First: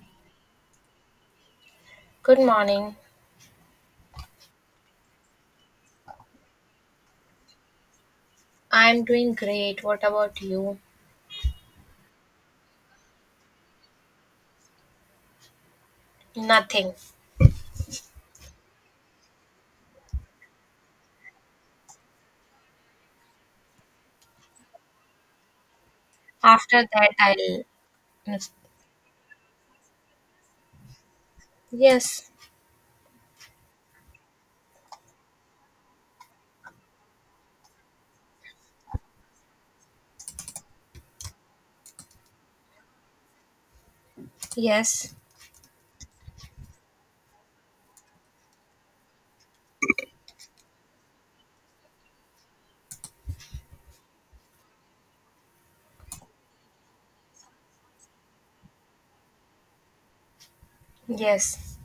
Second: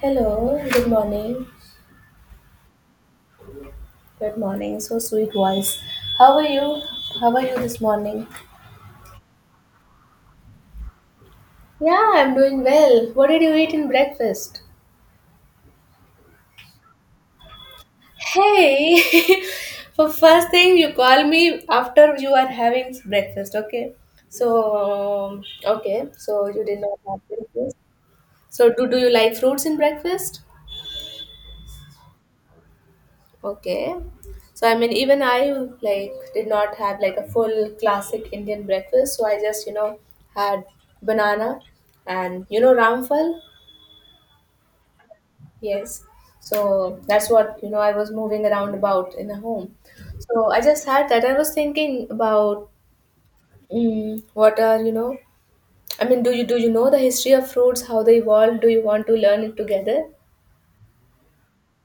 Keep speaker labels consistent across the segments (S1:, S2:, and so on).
S1: Hello, good morning.
S2: Good morning.
S1: Good morning, so sweet voice. How are you? How are you this morning?
S2: I'm doing great. What about you?
S1: Yeah, I'm doing well. What did you eat in breakfast?
S2: Nothing.
S1: Hey! For first thing, you call me after you are having breakfast, okay? So, okay, so you did
S2: After
S1: not
S2: that,
S1: have
S2: I'll.
S1: breakfast. So, do you like fruits in breakfast?
S2: Yes,
S1: Okay. So I mean, even I like did not have like a full classic Indian breakfast. So I just had banana, and ramphal.
S2: yes,
S1: Yes. So that's what. I was moving around about in a home. So I just had that. I was thinking about mm, what are you know. I mean, do you know the history of fruits? How they evolved? Do you want to learn it together?
S2: yes.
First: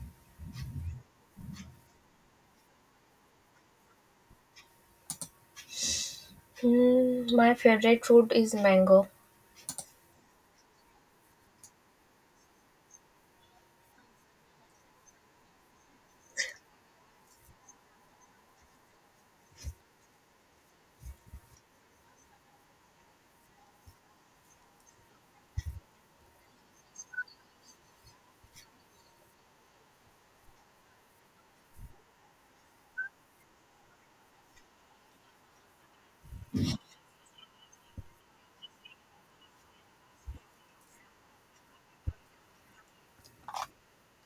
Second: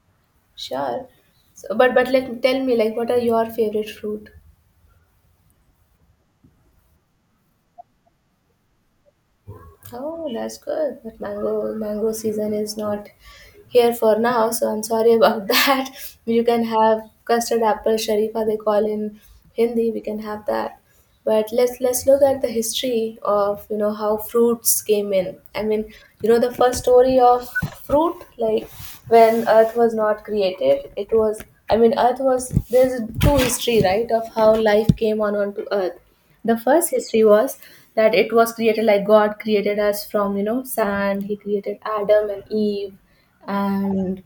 S1: Sure. So, but let tell me like what are your favorite fruit?
S2: Hmm, my favorite fruit is mango.
S1: Oh, that's good. But mango season is not here for now, so I'm sorry about that. You can have custard apple sharifa they call in Hindi. We can have that but let's look at the history of how fruits came in. I mean, you know the first story of fruit, like when earth was not created. It was, I mean, earth was, there's two history, right, of how life came on onto earth. The first history was that it was created, like god created us from, you know, sand. He created Adam and Eve, and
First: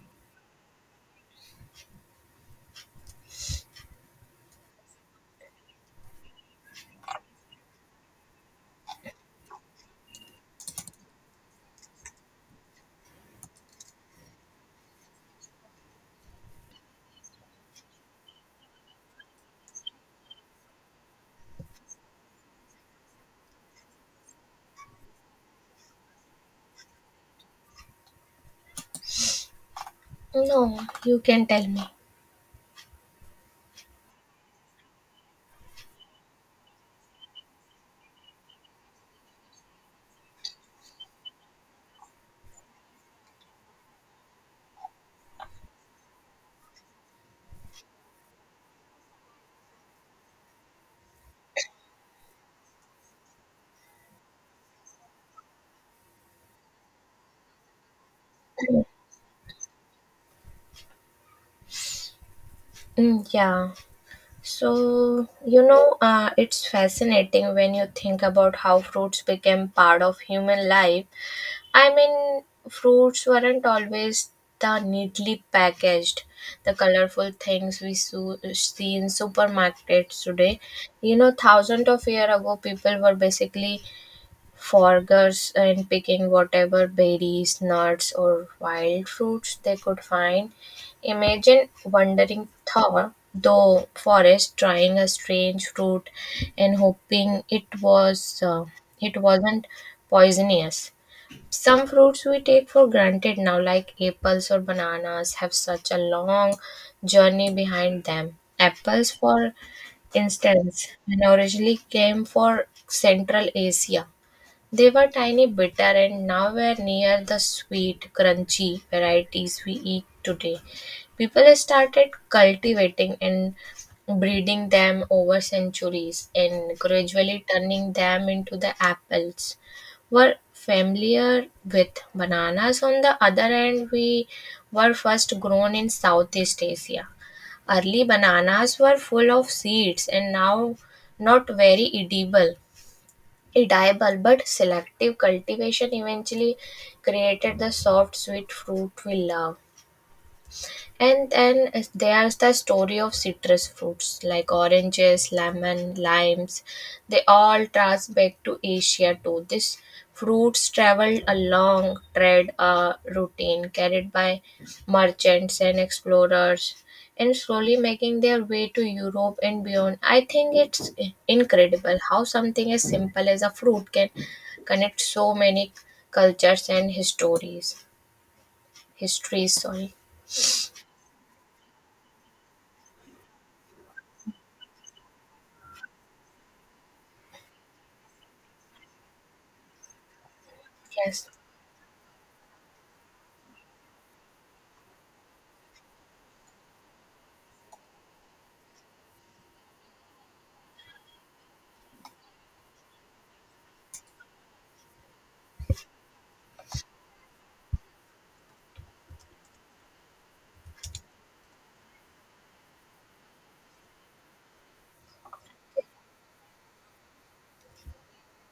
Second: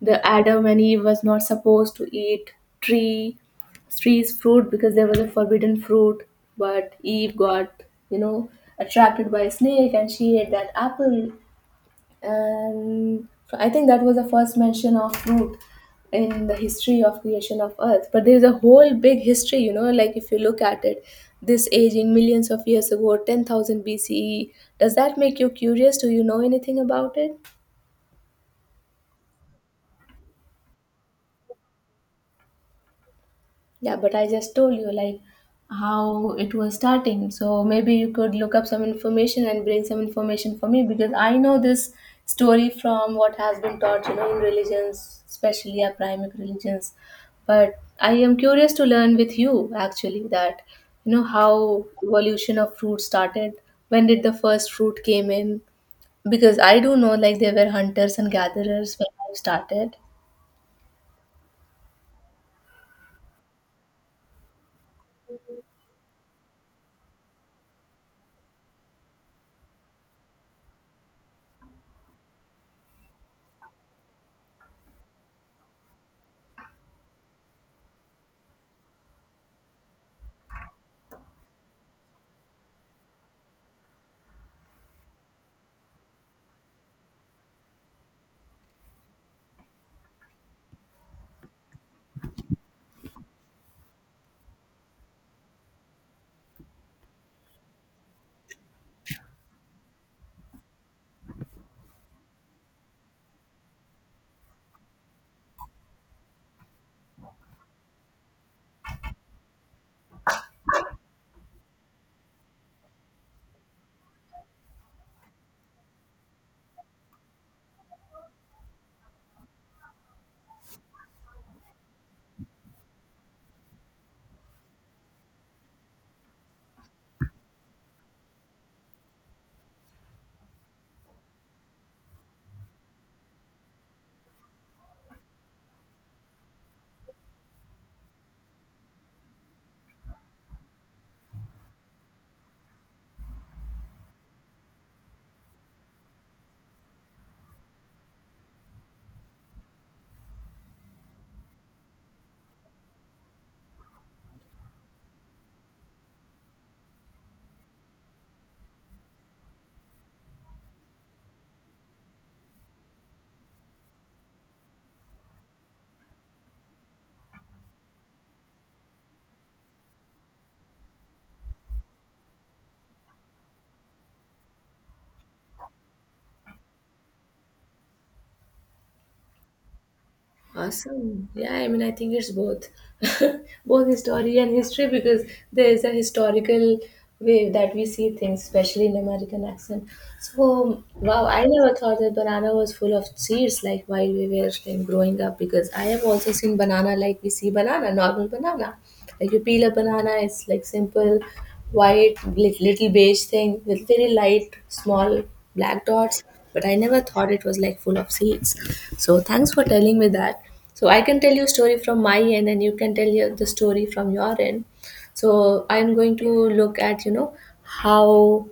S1: the Adam and Eve was not supposed to eat tree trees fruit, because there was a forbidden fruit. But Eve got, you know, attracted by a snake and she ate that apple. And so I think that was the first mention of fruit in the history of creation of earth. But there's a whole big history, you know, like if you look at it, this age in millions of years ago, 10,000 BCE. Does that make you curious? Do you know anything about it?
S2: No, you can tell me.
S1: Yeah, but I just told you like how it was starting. So maybe you could look up some information and bring some information for me, because I know this story from what has been taught, you know, in religions, especially our primary religions. But I am curious to learn with you, actually, that you know how evolution of fruit started. When did the first fruit came in? Because I do know like there were hunters and gatherers when I started.
S2: Mm, yeah. So, it's fascinating when you think about how fruits became part of human life. I mean, Fruits weren't always the neatly packaged, the colorful things we see in supermarkets today. You know, thousands of years ago, people were basically foragers and picking whatever berries, nuts, or wild fruits they could find. Imagine wandering through the forest, trying a strange fruit, and hoping it was it wasn't poisonous. Some fruits we take for granted now, like apples or bananas, have such a long journey behind them. Apples, for instance, and originally came from Central Asia. They were tiny, bitter, and nowhere near the sweet, crunchy varieties we eat today. People started cultivating and breeding them over centuries and gradually turning them into the apples were familiar with. Bananas, on the other hand, we were first grown in Southeast Asia. Early bananas were full of seeds and now not very edible, but selective cultivation eventually created the soft sweet fruit we love. And then there's the story of citrus fruits like oranges, lemon, limes. They all trace back to Asia too. These fruits traveled a long, trade routine, carried by merchants and explorers, and slowly making their way to Europe and beyond. I think it's incredible how something as simple as a fruit can connect so many cultures and histories. Histories, sorry.
S1: Awesome. Yeah, I mean, I think it's both, both history and history, because there is a historical way that we see things, especially in American accent. So, wow,
S2: Yes.
S1: I never thought that banana was full of seeds, like while we were like growing up, because I have also seen banana, like we see banana, normal banana. Like you peel a banana, it's like simple white li- little beige thing with very light small black dots, but I never thought it was like full of seeds. So thanks for telling me that. So I can tell you a story from my end and you can tell you the story from your end. So I'm going to look at, you know, how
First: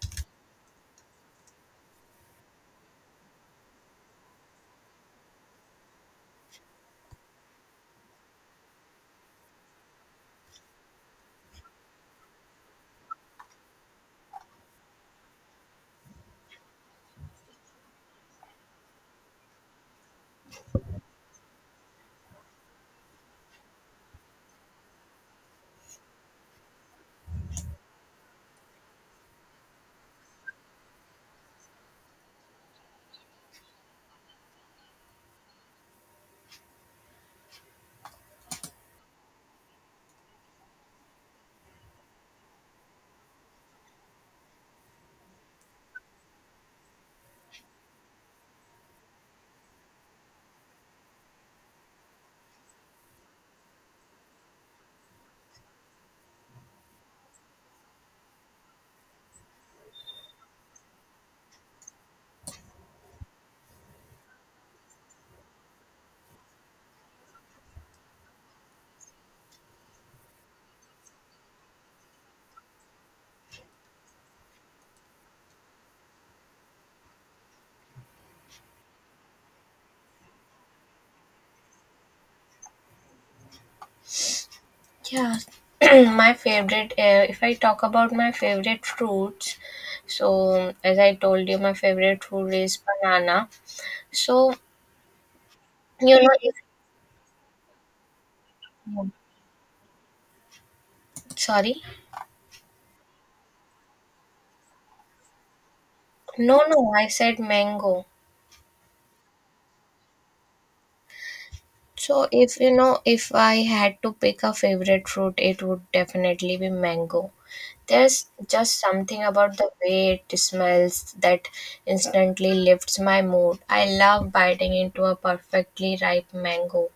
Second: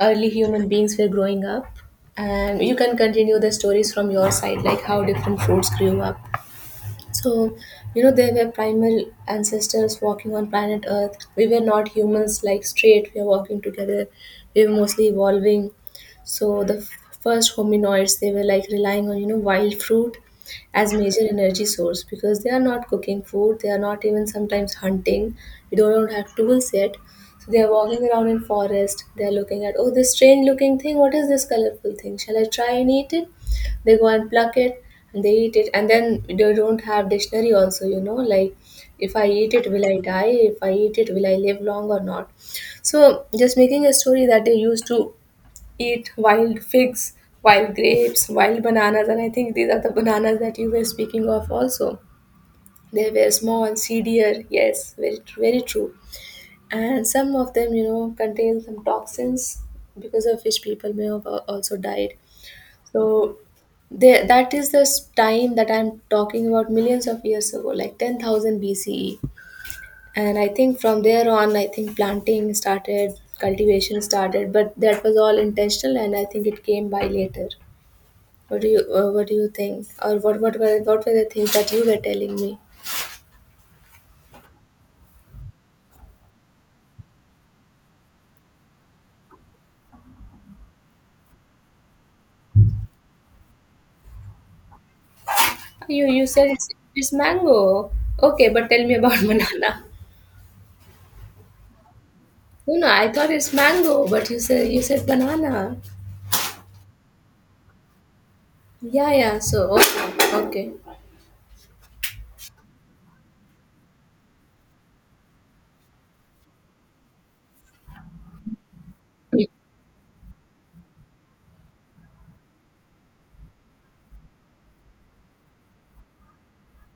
S1: early human beings were growing up, and you can continue the stories from your side, like how different fruits grew up. So, you know, they were primal ancestors walking on planet Earth. We were not humans like straight, we are walking together. We were mostly evolving. So, the f- first hominoids, they were like relying on, you know, wild fruit as major energy source, because they are not cooking food, they are not even sometimes hunting. We don't have tools yet. So they are walking around in forest. They are looking at, oh, this strange looking thing. What is this colorful thing? Shall I try and eat it? They go and pluck it and they eat it. And then they don't have dictionary also, you know, like if I eat it will I die, if I eat it will I live long or not. So just making a story that they used to eat wild figs, wild grapes, wild bananas. And I think these are the bananas that you were speaking of also. They were small, seedier, yes, very, very true. And some of them, you know, contain some toxins, because of which people may have al- also died. So there, that is this time that I'm talking about millions of years ago, like 10,000 BCE. And I think from there on, I think planting started, cultivation started, but that was all intentional, and I think it came by later. What do you think, or what were the things that you were telling me?
S2: Yeah, my favorite. If I talk about my favorite fruits, so as I told you, my favorite fruit is banana. So
S1: You
S2: you know,
S1: said
S2: if,
S1: it's mango. Okay, but tell me about banana.
S2: sorry,
S1: No, no, I thought it's mango, but you said banana.
S2: no, no, I said mango.
S1: Yeah, yeah. So okay.
S2: So if you know, if I had to pick a favorite fruit, it would definitely be mango. There's just something
S1: Okay.
S2: about the way it smells that instantly lifts my mood. I love biting into a perfectly ripe mango.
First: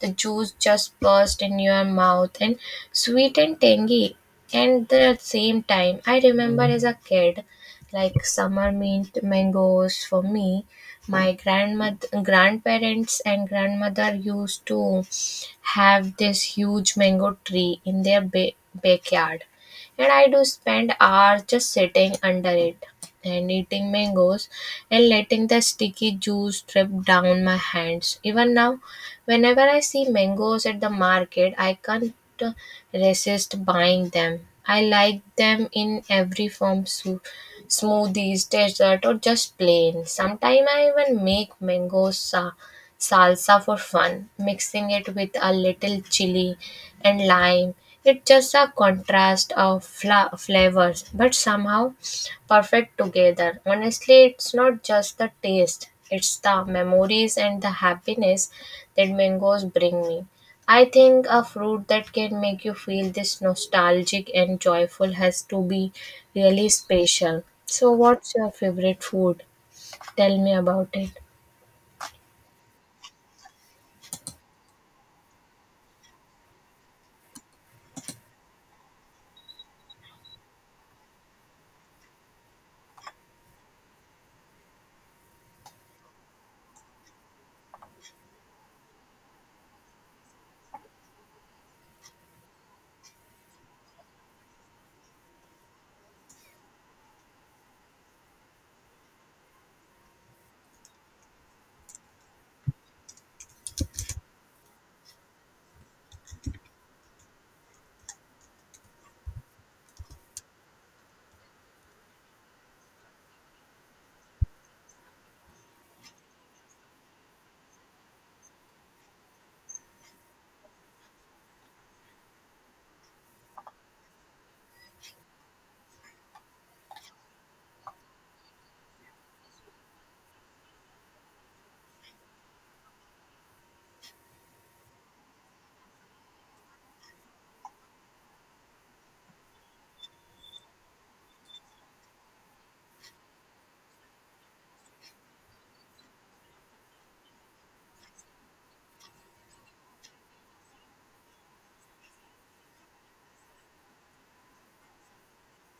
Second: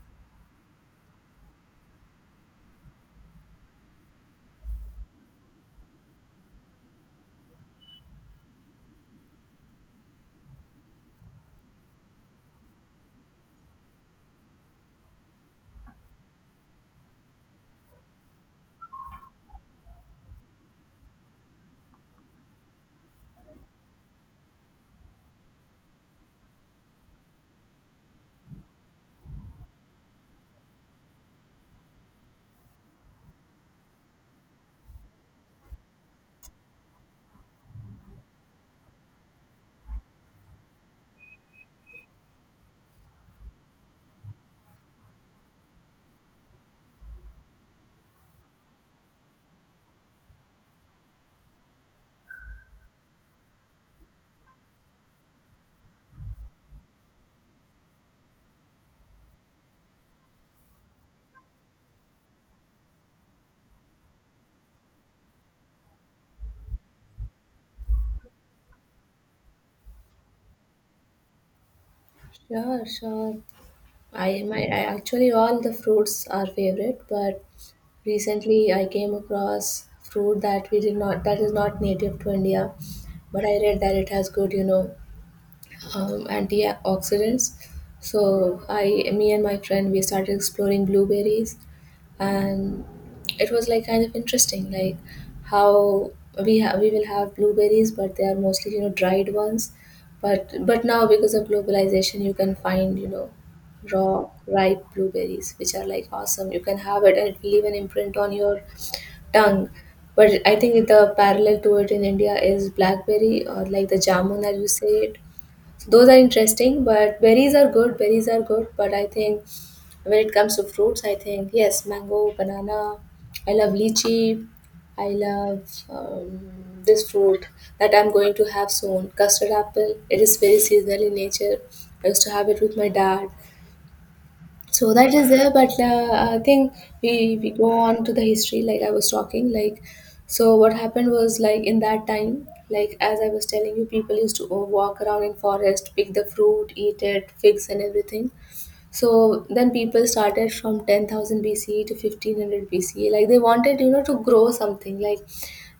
S2: The juice just bursts in your mouth, and sweet and tangy. And the same time, I remember as a kid, like summer meant mangoes for me. My grandparents and grandmother used to have this huge mango tree in their backyard, and I do spend hours just sitting under it and eating mangoes and letting the sticky juice drip down my hands. Even now, whenever I see mangoes at the market, I can't resist buying them. I like them in every form: soup, smoothies, dessert, or just plain. Sometimes I even make mango salsa for fun, mixing it with a little chili and lime. It's just a contrast of flavors, but somehow perfect together. Honestly, it's not just the taste, it's the memories and the happiness that mangoes bring me. I think a fruit that can make you feel this nostalgic and joyful has to be really special. So, what's your favorite food? Tell me about it.
S1: Yeah, sure. I actually all the fruits are favorite, but recently I came across fruit that we did not that is not native to India, but I read that it has good, you know, antioxidants. Me and my friend, we started exploring blueberries, and it was like kind of interesting, like how we will have blueberries, but they are mostly, you know, dried ones. But now, because of globalization, you can find, you know, raw ripe blueberries, which are like awesome. You can have it, and it will leave an imprint on your tongue. But I think the parallel to it in India is blackberry or like the jamun as you say it. Those are interesting. But berries are good, berries are good. But I think when it comes to fruits, I think yes, mango, banana. I love lychee. I love, um, this fruit that I'm going to have soon, custard apple. It is very seasonal in nature. I used to have it with my dad. So that is there. But I think we go on to the history, like I was talking, like so what happened was, like in that time, like as I was telling you, people used to walk around in forest, pick the fruit, eat it, figs and everything. So then people started from 10,000 BCE to 1500 BCE. Like they wanted, you know, to grow something. Like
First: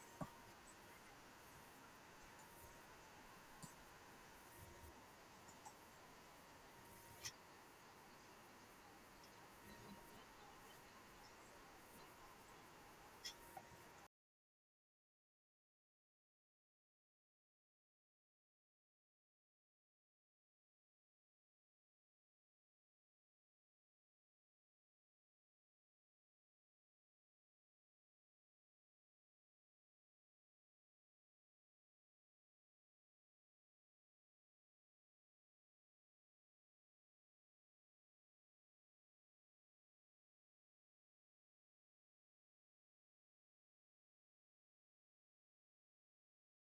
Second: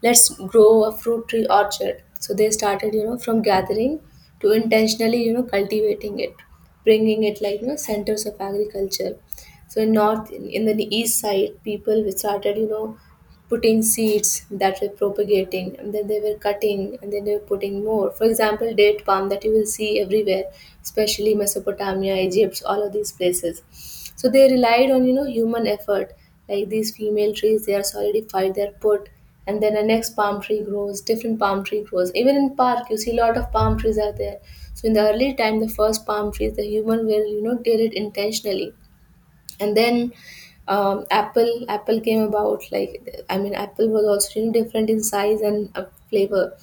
S1: let's grow a fruit tree orchard. So they started, you know, from gathering to intentionally, you know, cultivating it, bringing it like, you know, centers of agriculture. So in north, in the east side, people started, you know, putting seeds that were propagating, and then they were cutting, and then they were putting more, for example date palm, that you will see everywhere, especially Mesopotamia, Egypt, all of these places. So they relied on, you know, human effort. Like these female trees, they are solidified, they're put, and then a next palm tree grows, different palm tree grows. Even in park you see a lot of palm trees are there. So in the early time, the first palm trees, the human will, you know, did it intentionally. And then, apple came about, like I mean apple was also, you know, different in size and flavor.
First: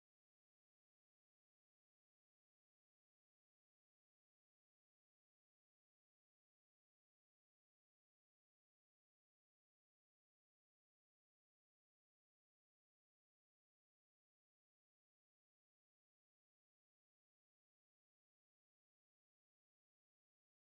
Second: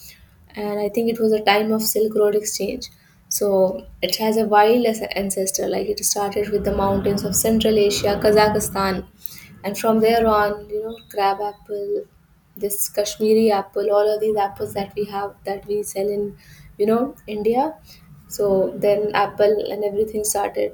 S1: And I think it was a time of silk road exchange. So it has a wild as- ancestor, like it started with the mountains of central Asia, Kazakhstan. And from there on, you know, crab apple, this Kashmiri apple, all of these apples that we have, that we sell in, you know, India. So then apple and everything started.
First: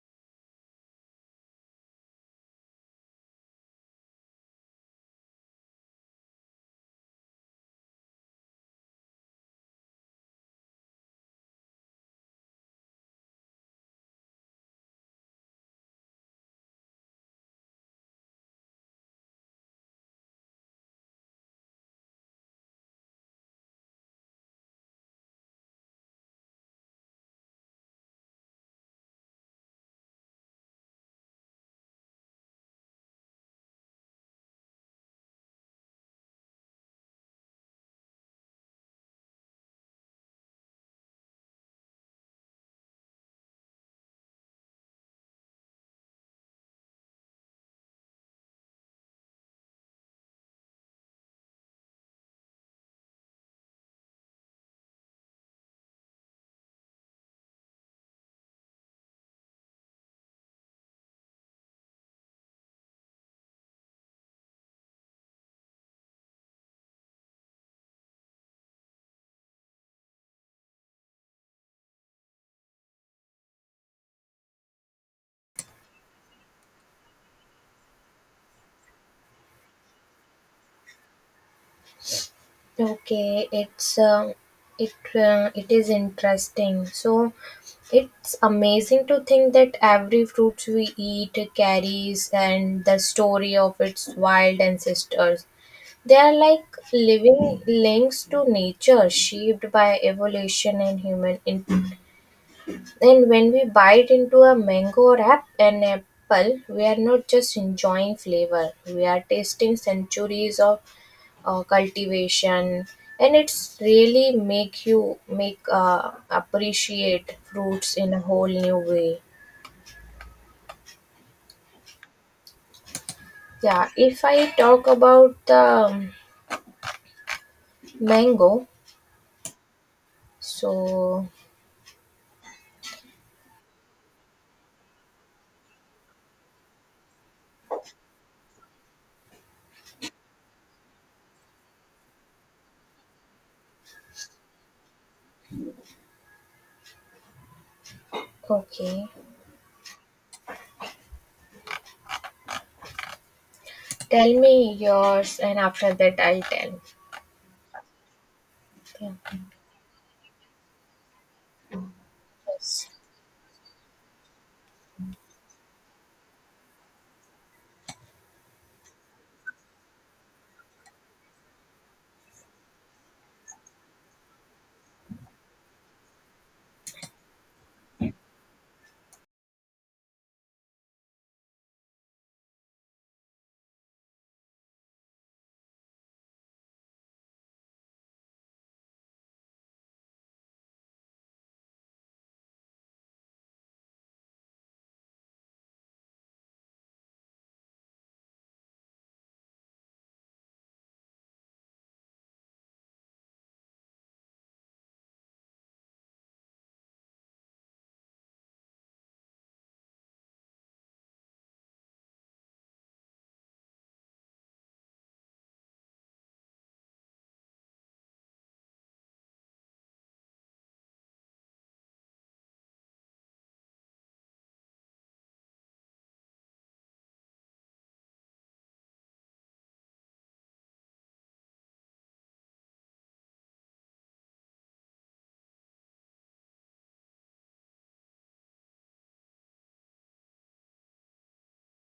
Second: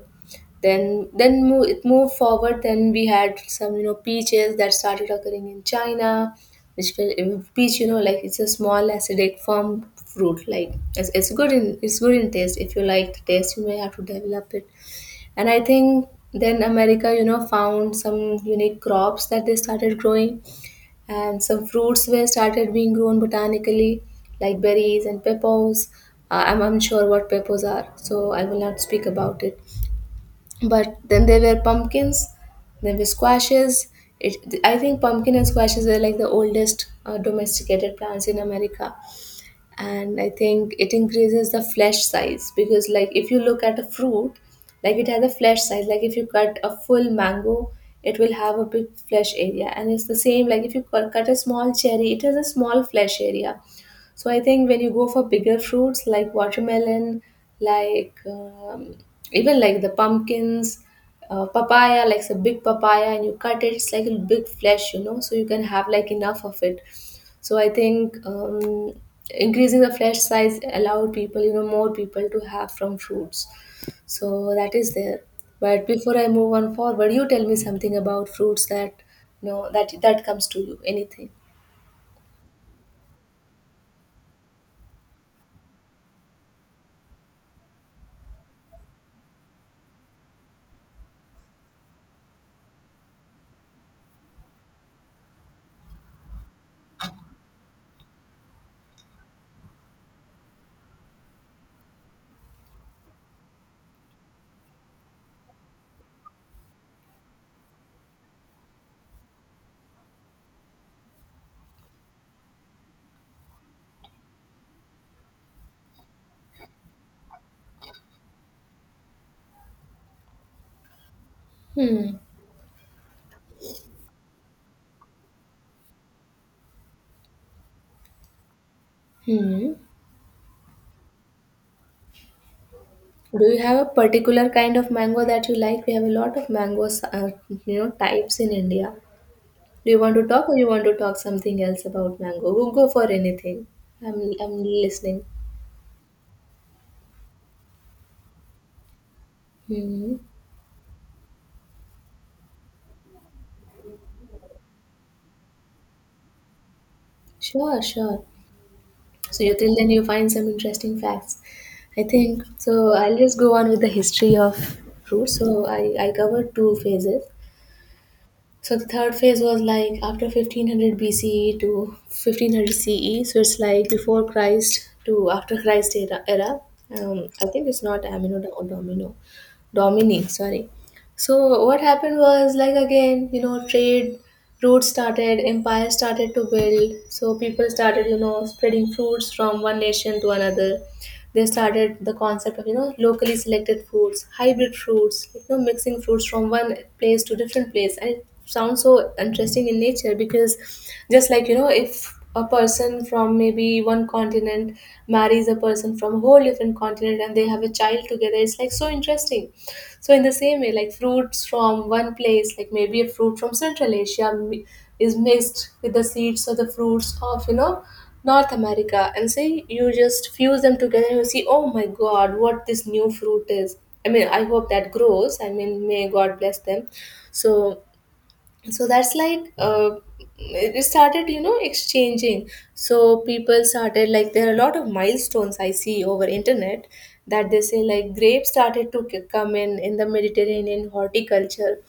S1: Then it moved forward. Then we had some, you know, peaches that started occurring in China, which will- peach, you know, like it's a small acidic firm fruit. It's good in, it's good in taste. If you like the taste you may have to develop it. And I think then America, you know, found some unique crops that they started growing. And some fruits were started being grown botanically, like berries and peppos. I'm sure what peppos are, so I will not speak about it. But then there were pumpkins, there were squashes. It, I think pumpkin and squashes are like the oldest domesticated plants in America. And I think it increases the flesh size, because like if you look at a fruit, like it has a flesh size, like if you cut a full mango, it will have a big flesh area. And it's the same, like if you cut a small cherry, it has a small flesh area. So I think when you go for bigger fruits like watermelon, like even like the pumpkins, papaya, like a big papaya, and you cut it, it's like a big flesh, you know, so you can have like enough of it. So I think increasing the flesh size allowed people, you know, more people to have from fruits. So that is there. But before I move on forward, you tell me something about fruits that you know that comes to you. Anything?
S2: Okay, it's it is interesting. So it's amazing to think that every fruit we eat carries and the story of its wild ancestors. They are like living links to nature, shaped by evolution and human And when we bite into a mango or an apple, we are not just enjoying flavor, we are tasting centuries of cultivation. And it's really make you make appreciate fruits in a whole new way.
S1: Hmm.
S2: Yeah, if I talk about the mango,
S1: Hmm.
S2: so
S1: Do you have a particular kind of mango that you like? We have a lot of mangoes, you know, types in India. Do you want to talk, or you want to talk something else about mango? Go for anything. I'm listening.
S2: okay,
S1: Hmm.
S2: tell me yours, and after that I'll tell.
S1: Sure, sure.
S2: Yeah.
S1: So you till then you find some interesting facts. I think
S2: Yes.
S1: so. I'll just go on with the history of fruit. So I I covered two phases. So the third phase was like after 1500 BCE to 1500 CE. So it's like before Christ to after Christ era. I think it's not Amino or Domino, Domini. Sorry. So what happened was like again, you know, trade routes started, empires started to build. So people started, you know, spreading fruits from one nation to another. They started the concept of, you know, locally selected foods, hybrid fruits, you know, mixing fruits from one place to different place, and it sounds so interesting in nature because just, like you know, if a person from maybe one continent marries a person from a whole different continent and they have a child together, it's like so interesting. So in the same way, like fruits from one place, like maybe a fruit from Central Asia, is mixed with the seeds or the fruits of, you know, North America, and say you just fuse them together, and you see, oh my God, what this new fruit is. I mean, I hope that grows. I mean, may God bless them. So so that's like it started, you know, exchanging. So people started, like there are a lot of milestones I see over internet that they say like grapes started to come in the Mediterranean horticulture.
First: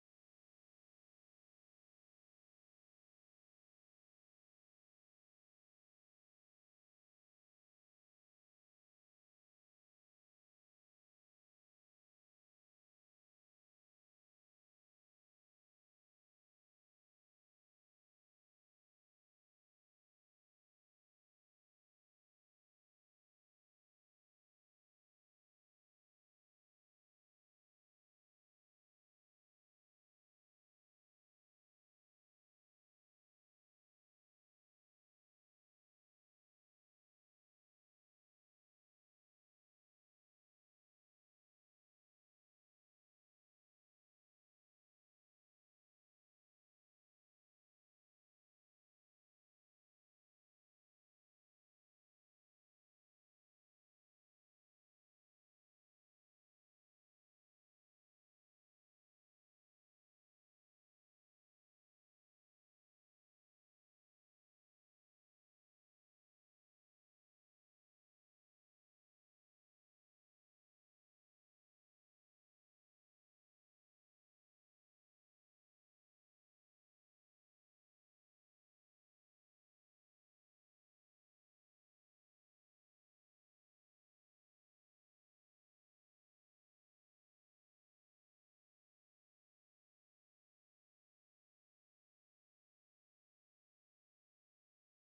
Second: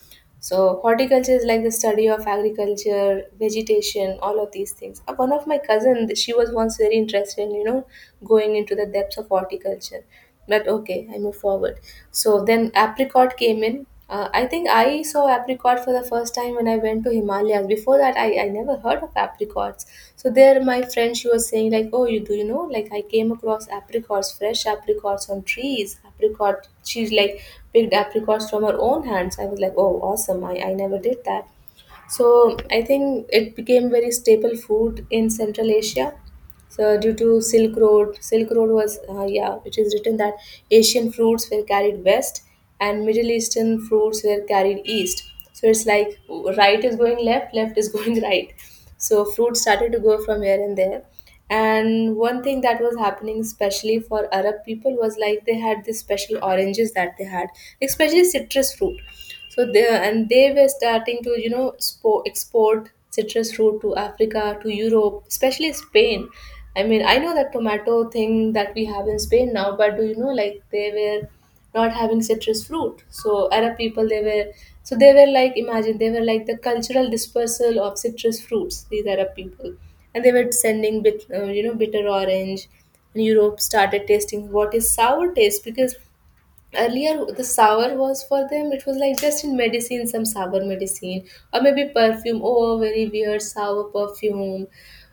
S1: So, horticulture is like the study of agriculture, vegetation, all of these things. One of my cousins, she was once very interested in, you know, going into the depths of horticulture. But okay, I move forward. So then apricot came in. I think I saw apricot for the first time when I went to Himalayas. Before that, I never heard of apricots. So there, my friend, she was saying like, oh, you do you know, like I came across apricots, fresh apricots on trees apricot. She's like picked apricots from her own hands. I was like, oh, awesome! I never did that. So I think it became very staple food in Central Asia. So due to Silk Road, Silk Road was yeah, it is written that Asian fruits were carried west and Middle Eastern fruits were carried east. So it's like right is going left, left is going right. So fruits started to go from here and there. And one thing that was happening, especially for Arab people, was like they had these special oranges that they had, especially citrus fruit. So they and they were starting to, you know, export citrus fruit to Africa, to Europe, especially Spain. I mean, I know that tomato thing that we have in Spain now, but do you know like they were not having citrus fruit. So Arab people, they were, so they were like, imagine, they were like the cultural dispersal of citrus fruits, these Arab people. And they were sending bit you know, bitter orange, and Europe started tasting what is sour taste, because earlier the sour was for them, it was like just in medicine, some sour medicine, or maybe perfume, oh, very weird sour perfume,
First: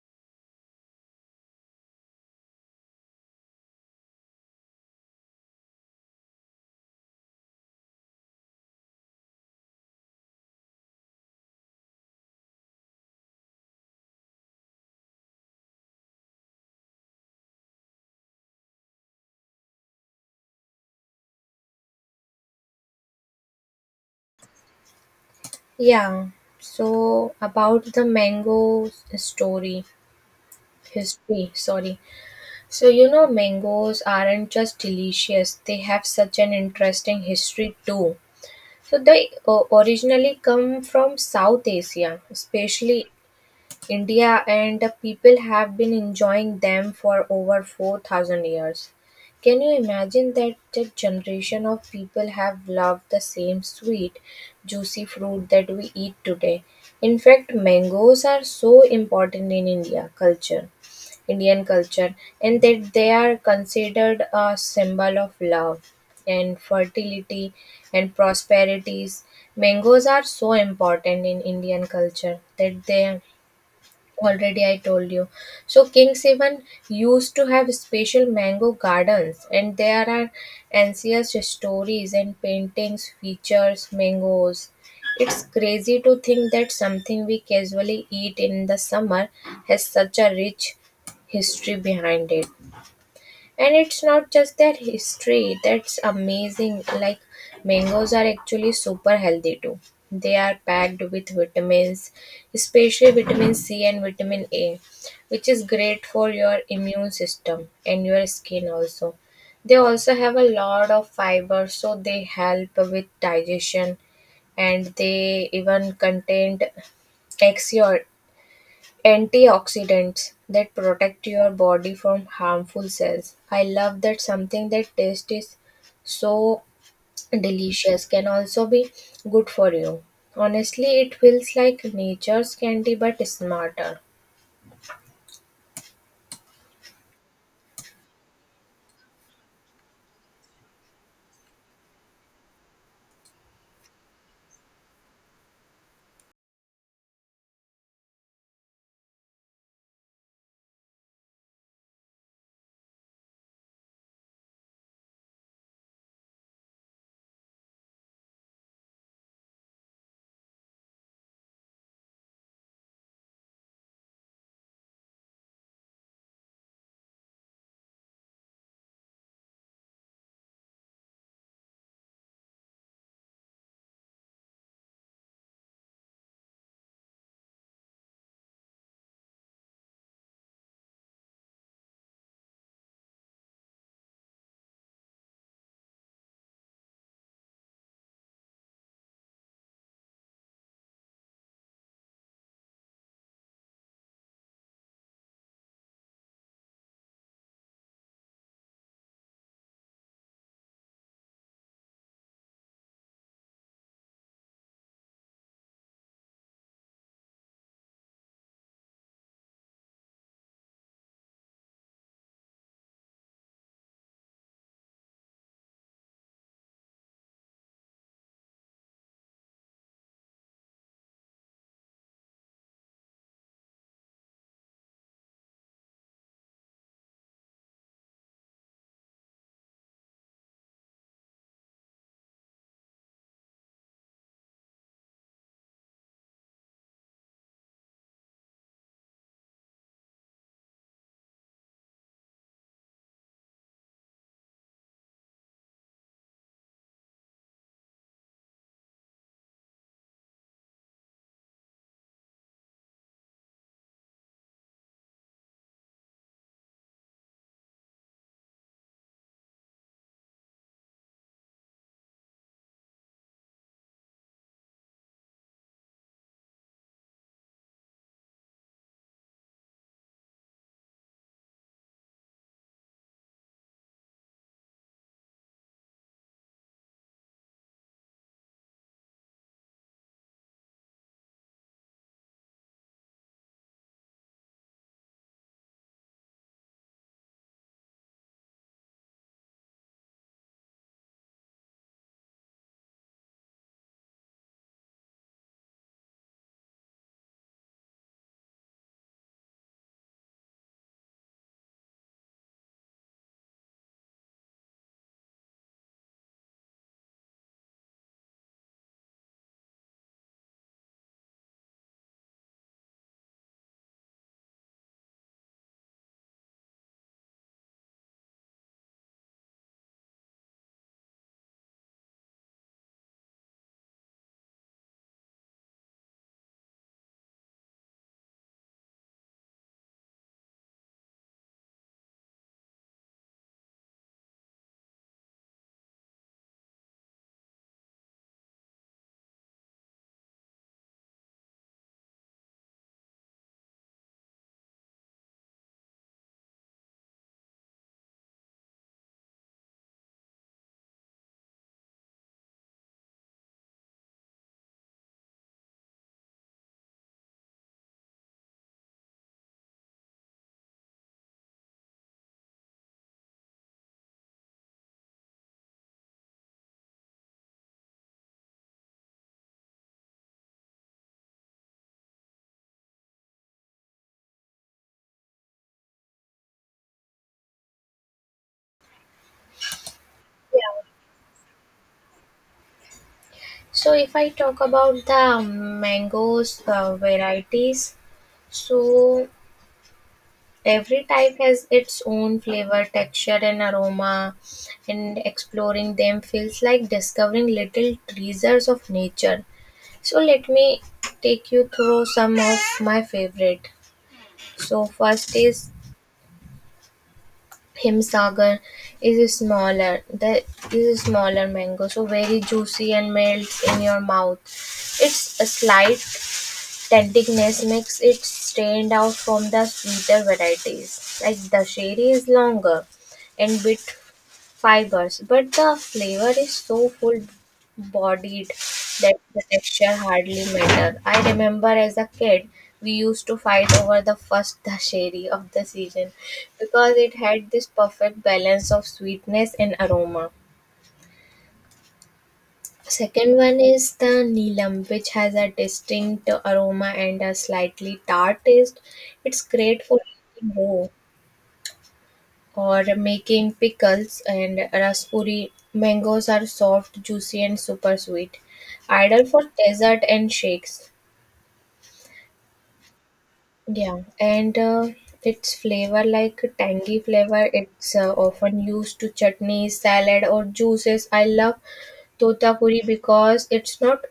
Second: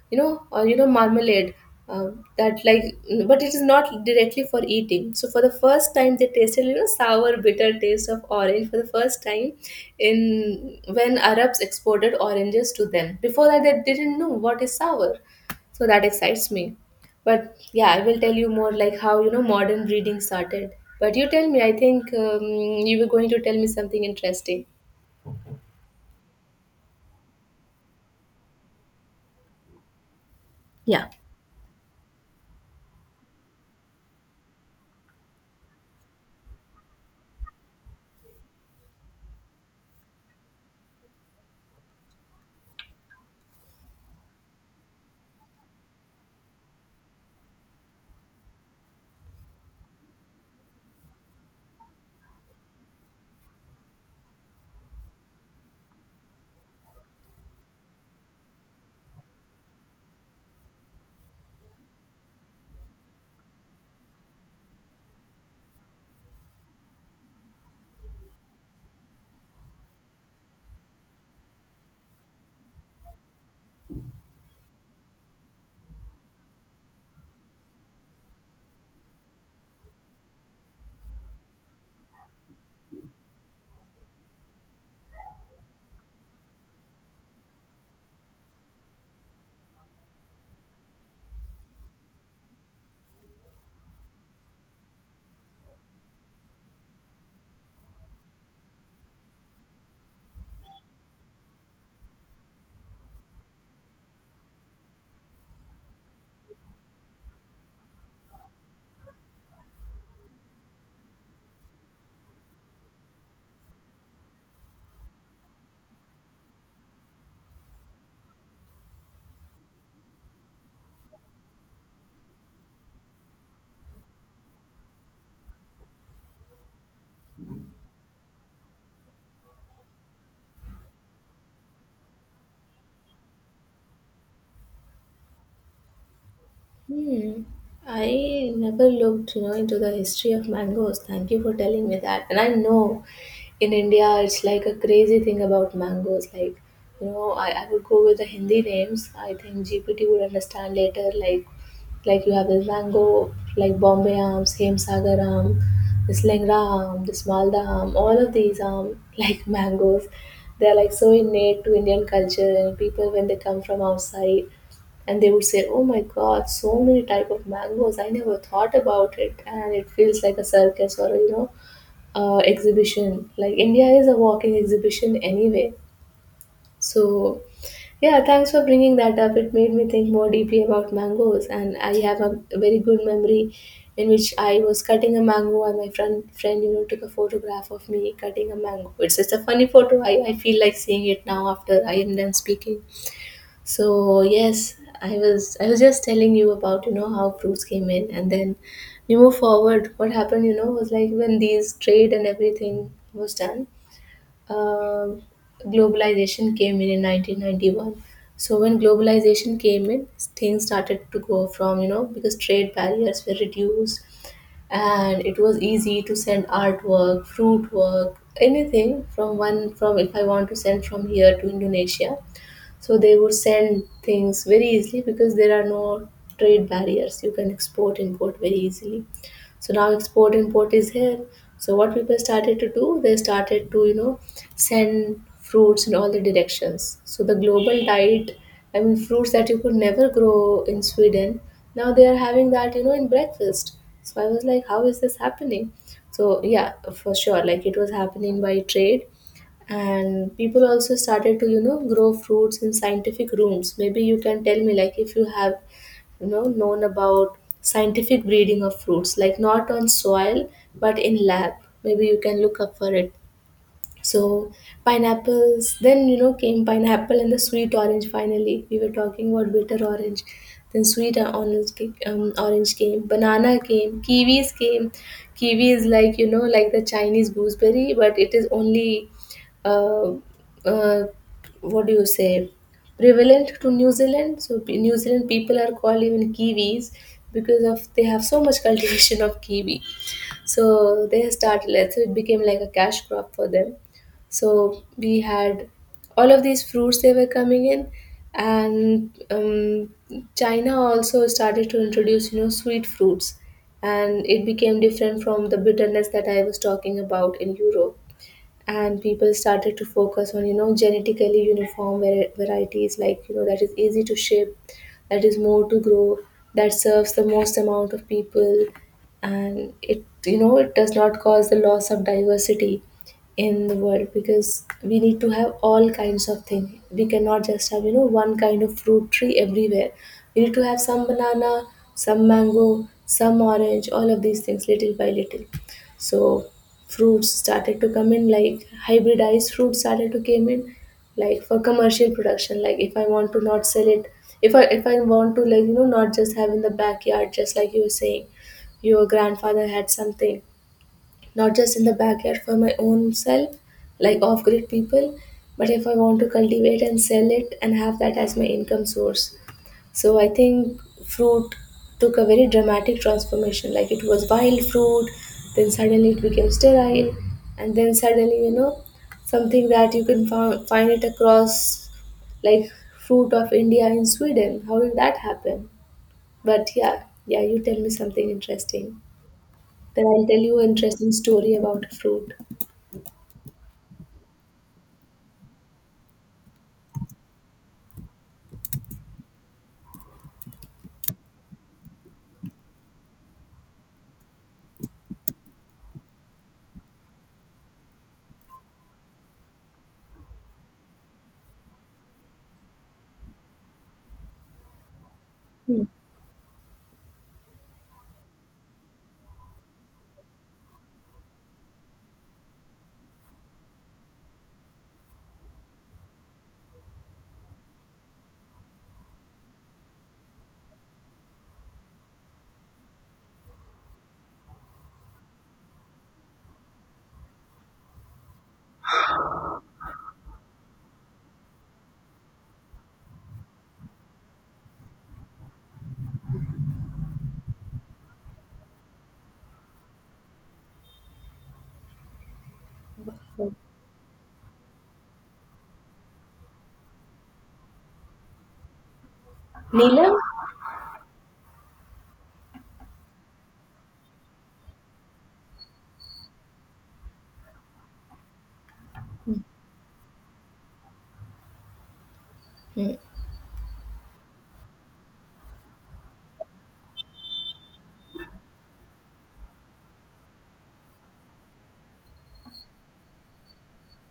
S1: you know, or you know, marmalade, uh, that like, but it is not directly for eating. So for the first time they tasted, you know, sour bitter taste of orange for the first time in when Arabs exported oranges to them. Before that, they didn't know what is sour. So that excites me. But yeah, I will tell you more like how, you know, modern breeding started. But you tell me, I think you were going to tell me something interesting.
S2: Yeah. So about the mango story,
S1: Yeah.
S2: history, sorry. So you know mangoes aren't just delicious, they have such an interesting history too. So they originally come from South Asia, especially India, and the people have been enjoying them for over 4000 years. Can you imagine that the generation of people have loved the same sweet, juicy fruit that we eat today? In fact, mangoes are so important in India culture, Indian culture, and that they are considered a symbol of love and fertility and prosperities. Mangoes are so important in Indian culture that they already I told you. So King Seven used to have special mango gardens, and there are ancient stories and paintings features mangoes. It's crazy to think that something we casually eat in the summer has such a rich history behind it. And it's not just their history that's amazing. Like mangoes are actually super healthy too. They are packed with vitamins, especially vitamin C and vitamin A, which is great for your immune system and your skin also. They also have a lot of fiber, so they help with digestion, and they even contain antioxidants that protect your body from harmful cells. I love that something that tastes is so delicious can also be good for you. Honestly, it feels like nature's candy but smarter.
S1: Hmm. I never looked, you know, into the history of mangoes. Thank you for telling me that. And I know in India it's like a crazy thing about mangoes. Like, you know, I would go with the Hindi names. I think GPT would understand later, like you have this mango, like Bombay Aam, Same Sagar Aam, this Lengra Aam, this Malda Aam, all of these Aam, like mangoes. They're like so innate to Indian culture, and people when they come from outside and they would say, oh my God, so many type of mangoes, I never thought about it. And it feels like a circus or a, you know, exhibition. Like India is a walking exhibition anyway. So yeah, thanks for bringing that up. It made me think more deeply about mangoes, and I have a very good memory in which I was cutting a mango and my friend, you know, took a photograph of me cutting a mango. It's just a funny photo. I feel like seeing it now after I am done speaking. So yes, I was just telling you about, you know, how fruits came in, and then we move forward. What happened, you know, was like when these trade and everything was done, um globalization came in 1991. So when globalization came in, things started to go from, you know, because trade barriers were reduced, and it was easy to send artwork, fruit work, anything from one, from if I want to send from here to Indonesia, so they would send things very easily because there are no trade barriers. You can export, import very easily. So now export import is here. So what people started to do, they started to, you know, send fruits in all the directions. So the global diet, I mean fruits that you could never grow in Sweden, now they are having that, you know, in breakfast. So I was like, how is this happening? So yeah, for sure, like it was happening by trade. And people also started to, you know, grow fruits in scientific rooms. Maybe you can tell me, like if you have, you know, known about scientific breeding of fruits, like not on soil but in lab. Maybe you can look up for it. So pineapples, then you know came pineapple and the sweet orange. Finally, we were talking about bitter orange, then sweet orange, orange came, banana came, kiwis came. Kiwi is like, you know, like the Chinese gooseberry, but it is only uh, uh, what do you say, prevalent to New Zealand. So New Zealand people are called even kiwis because of they have so much cultivation of kiwi. So they started. So it became like a cash crop for them. So we had all of these fruits they were coming in, and China also started to introduce, you know, sweet fruits, and it became different from the bitterness that I was talking about in Europe. And people started to focus on, you know, genetically uniform varieties, like, you know, that is easy to ship, that is more to grow, that serves the most amount of people, and it, you know, it does not cause the loss of diversity in the world, because we need to have all kinds of things. We cannot just have, you know, one kind of fruit tree everywhere. We need to have some banana, some mango, some orange, all of these things, little by little. So fruits started to come in, like hybridized fruits started to came in, like for commercial production. Like if I want to not sell it, if I want to, like, you know, not just have in the backyard, just like you were saying your grandfather had something, not just in the backyard for my own self, like off grid people, but if I want to cultivate and sell it and have that as my income source. So I think fruit took a very dramatic transformation. Like it was wild fruit, then suddenly it became sterile, and then suddenly, you know, something that you can found, find it across, like fruit of India in Sweden. How did that happen? But yeah, yeah, you tell me something interesting. Then I'll tell you an interesting story about fruit.
S2: So if I talk about the mangoes varieties, so every type has its own flavor, texture, and aroma, and exploring them feels like discovering little treasures of nature. So let me take you through some of my favorite. So first is
S1: Hmm.
S2: Himsagar is a smaller the is a smaller mango, so very juicy and melts in your mouth. Its a slight tanticness makes it stand out from the sweeter varieties. Like the sheri is longer and bit fibers, but the flavor is so full bodied that the texture hardly matter. I remember as a kid we used to fight over the first dasheri of the season because it had this perfect balance of sweetness and aroma. Second one is the Neelam, which has a distinct aroma and a slightly tart taste. It's great for
S1: Neelam?
S2: eating raw, or making pickles. And raspberry mangoes are soft, juicy, and super sweet, ideal for dessert and shakes.
S1: Hmm.
S2: Yeah, and its flavor like tangy flavor, it's often used to chutneys, salad, or juices. I love totapuri because it's not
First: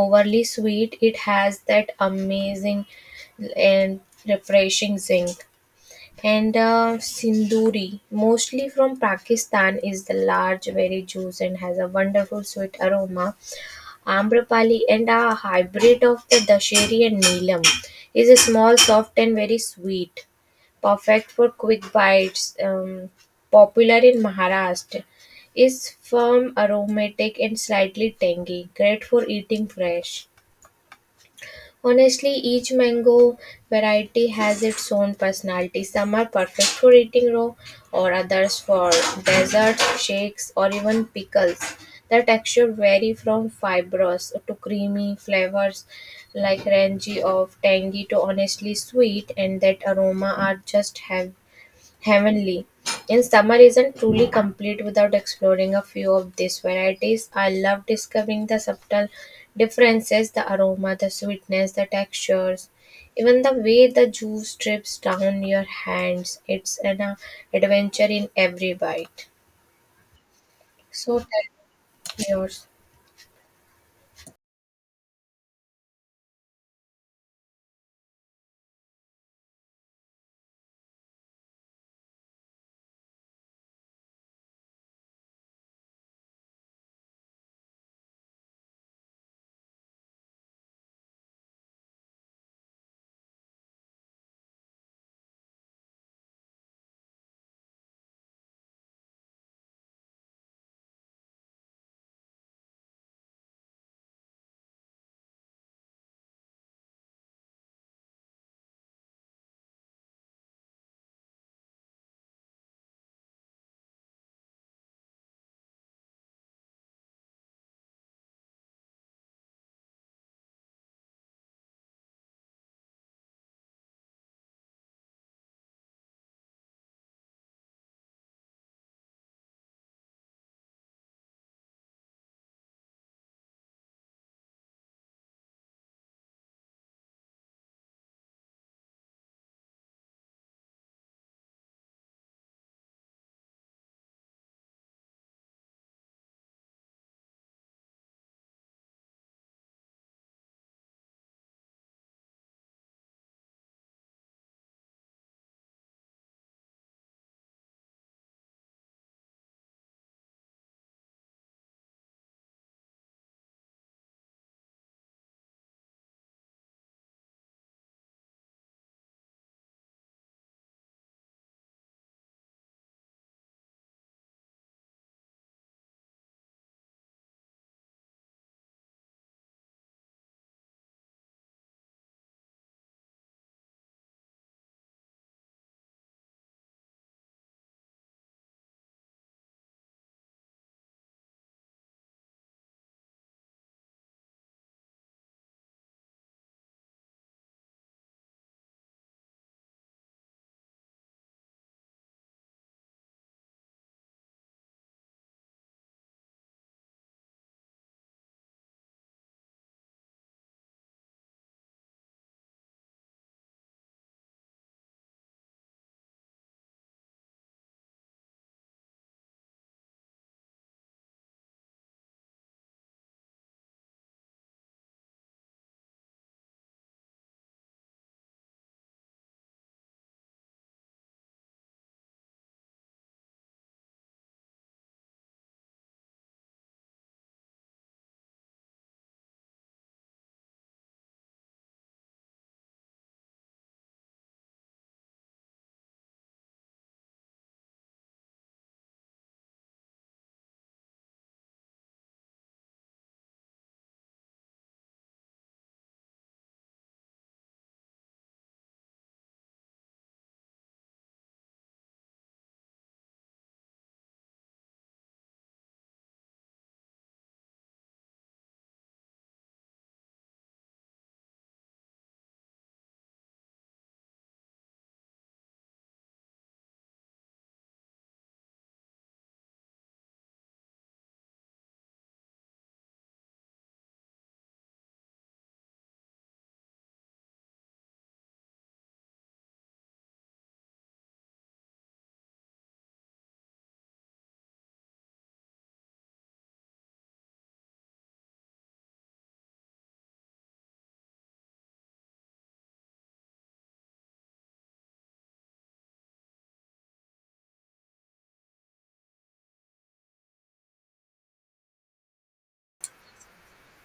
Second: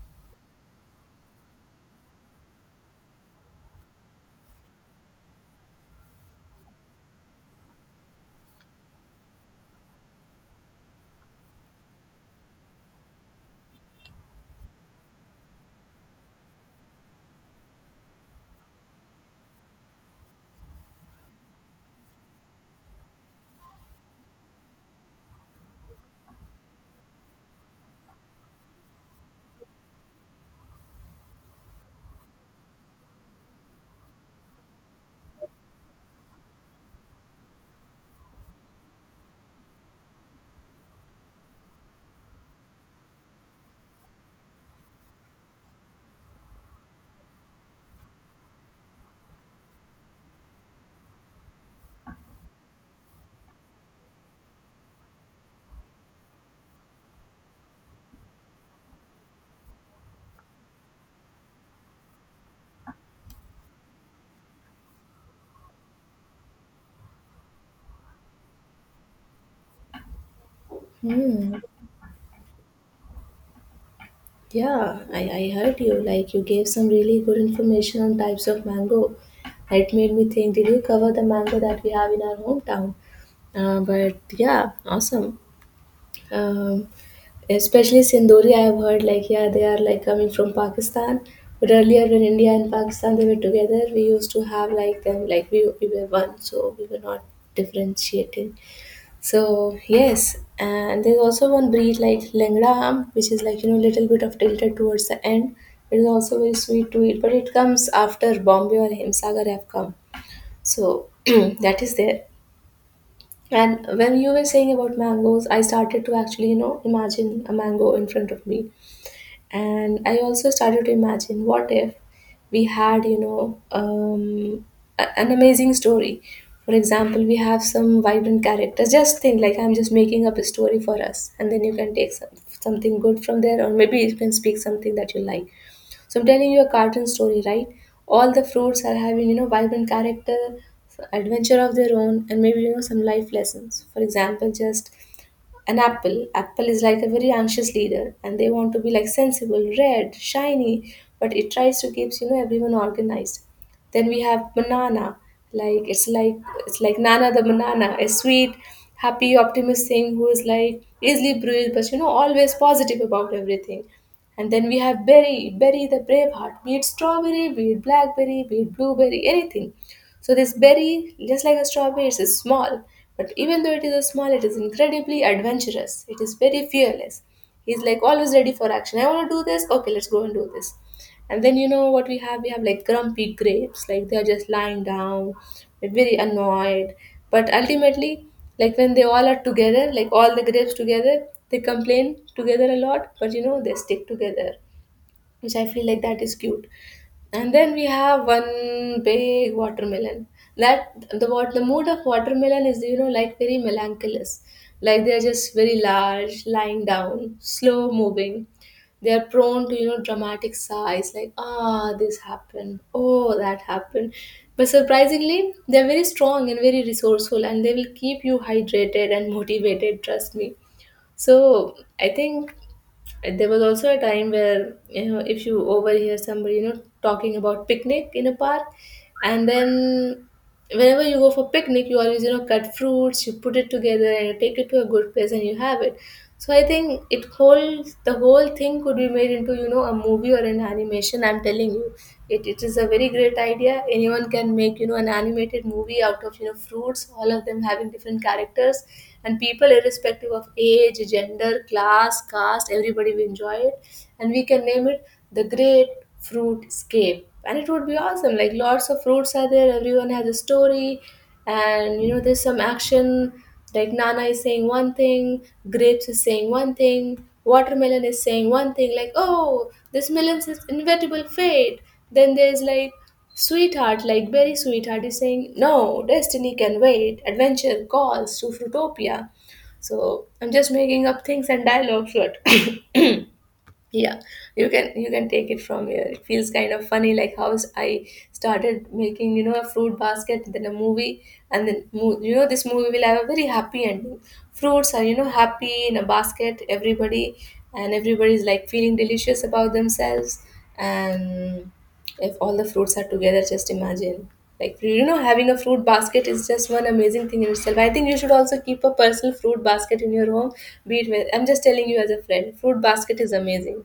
S2: overly sweet, it has that amazing and refreshing zinc. And Sinduri, mostly from Pakistan, is the large, very juice and has a wonderful sweet aroma. Amrapali and a hybrid of the Dasheri and Neelam is a small, soft, and very sweet. Perfect for quick bites. Popular in Maharashtra, is firm, aromatic, and slightly tangy. Great for eating fresh. Honestly, each mango variety has its own personality. Some are perfect for eating raw, or others for desserts, shakes, or even pickles. The texture vary from fibrous to creamy flavors like rangy of tangy to honestly sweet, and that aroma are just heaven, heavenly. In summer isn't truly complete without exploring a few of these varieties. I love discovering the subtle differences, the aroma, the sweetness, the textures, even the way the juice drips down your hands. It's an adventure in every bite. So
S1: Hmm.
S2: that's yours.
S1: Yeah, I heard you. Like, you gave some really good information on types of mango. It made me think, did you cover the mango that we have in our hometown? But yeah, awesome. Um, especially Sindori, I've heard like, yeah, they are like coming from Pakistan. But earlier, when India and Pakistan they were together, we used to have like them, like we were one, so we were not differentiating. So yes, and there's also one breed like Langra Am, which is like little bit of tilted towards the end. It is also very sweet to eat, but it comes after Bombay or Himsagar have come. So that is there. And when you were saying about mangoes, I started to actually imagine a mango in front of me, and I also started to imagine, what if we had an amazing story? For example, we have some vibrant characters. Just think, like, I'm just making up a story for us, and then you can take some, something good from there, or maybe you can speak something that you like. So I'm telling you a cartoon story, right? All the fruits are having vibrant character, adventure of their own, and maybe some life lessons. For example, just an apple is like a very anxious leader, and they want to be like sensible, red, shiny, but it tries to keeps everyone organized. Then we have banana, like it's like, it's like nana the banana, a sweet, happy optimist thing, who is like easily bruised but always positive about everything. And then we have berry, berry the brave heart. Be it strawberry, be it blackberry, be it blueberry, anything. So this berry, just like a strawberry, it is small, but even though it is a small, it is incredibly adventurous. It is very fearless. He's like always ready for action. I want to do this. Okay, let's go and do this. And then you know what we have? We have like grumpy grapes. Like they are just lying down, they very annoyed. But ultimately, like when they all are together, like all the grapes together, they complain together a lot. But they stick together, which I feel like that is cute. And then we have one big watermelon. That, the what, the mood of watermelon is, you know, like very melancholous. Like they're just very large, lying down, slow moving. They are prone to, you know, dramatic sighs, like, ah, this happened, oh, that happened. But surprisingly, they're very strong and very resourceful, and they will keep you hydrated and motivated, trust me. So I think, and there was also a time where if you overhear somebody talking about picnic in a park, and then whenever you go for picnic you always cut fruits, you put it together and you take it to a good place and you have it. So I think it whole the whole thing could be made into a movie or an animation. I'm telling you, it is a very great idea. Anyone can make an animated movie out of fruits, all of them having different characters, and people irrespective of age, gender, class, caste, everybody will enjoy it, and we can name it the Great Fruit Scape, and it would be awesome. Like lots of fruits are there. Everyone has a story, and there's some action. Like nana is saying one thing, grapes is saying one thing, watermelon is saying one thing like, oh, this melon's is inevitable fate. Then there's like sweetheart, like very sweetheart is saying, no, destiny can wait, adventure calls to Fruitopia. So I'm just making up things and dialogue, but yeah, you can take it from here. It feels kind of funny, like how I started making a fruit basket, then a movie, and then this movie will have a very happy ending. Fruits are happy in a basket, everybody, and everybody is like feeling delicious about themselves. And if all the fruits are together, just imagine. Like having a fruit basket is just one amazing thing in itself. I think you should also keep a personal fruit basket in your home. Be it with, I'm just telling you as a friend, fruit basket is amazing.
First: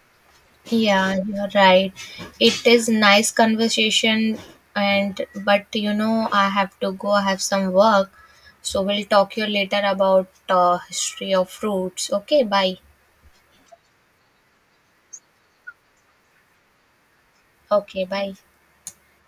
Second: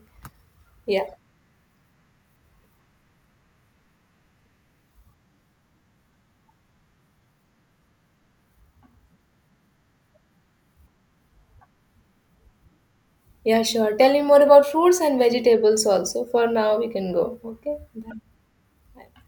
S1: Yeah,
S2: Yeah, you're right. It is nice conversation, and but you know I have to go, I have some work. So we'll talk you later about history of fruits. Okay, bye.
S1: yeah, sure. Tell me more about fruits and vegetables also. For now, we can go. Okay.
S2: Okay, bye.
S1: Bye.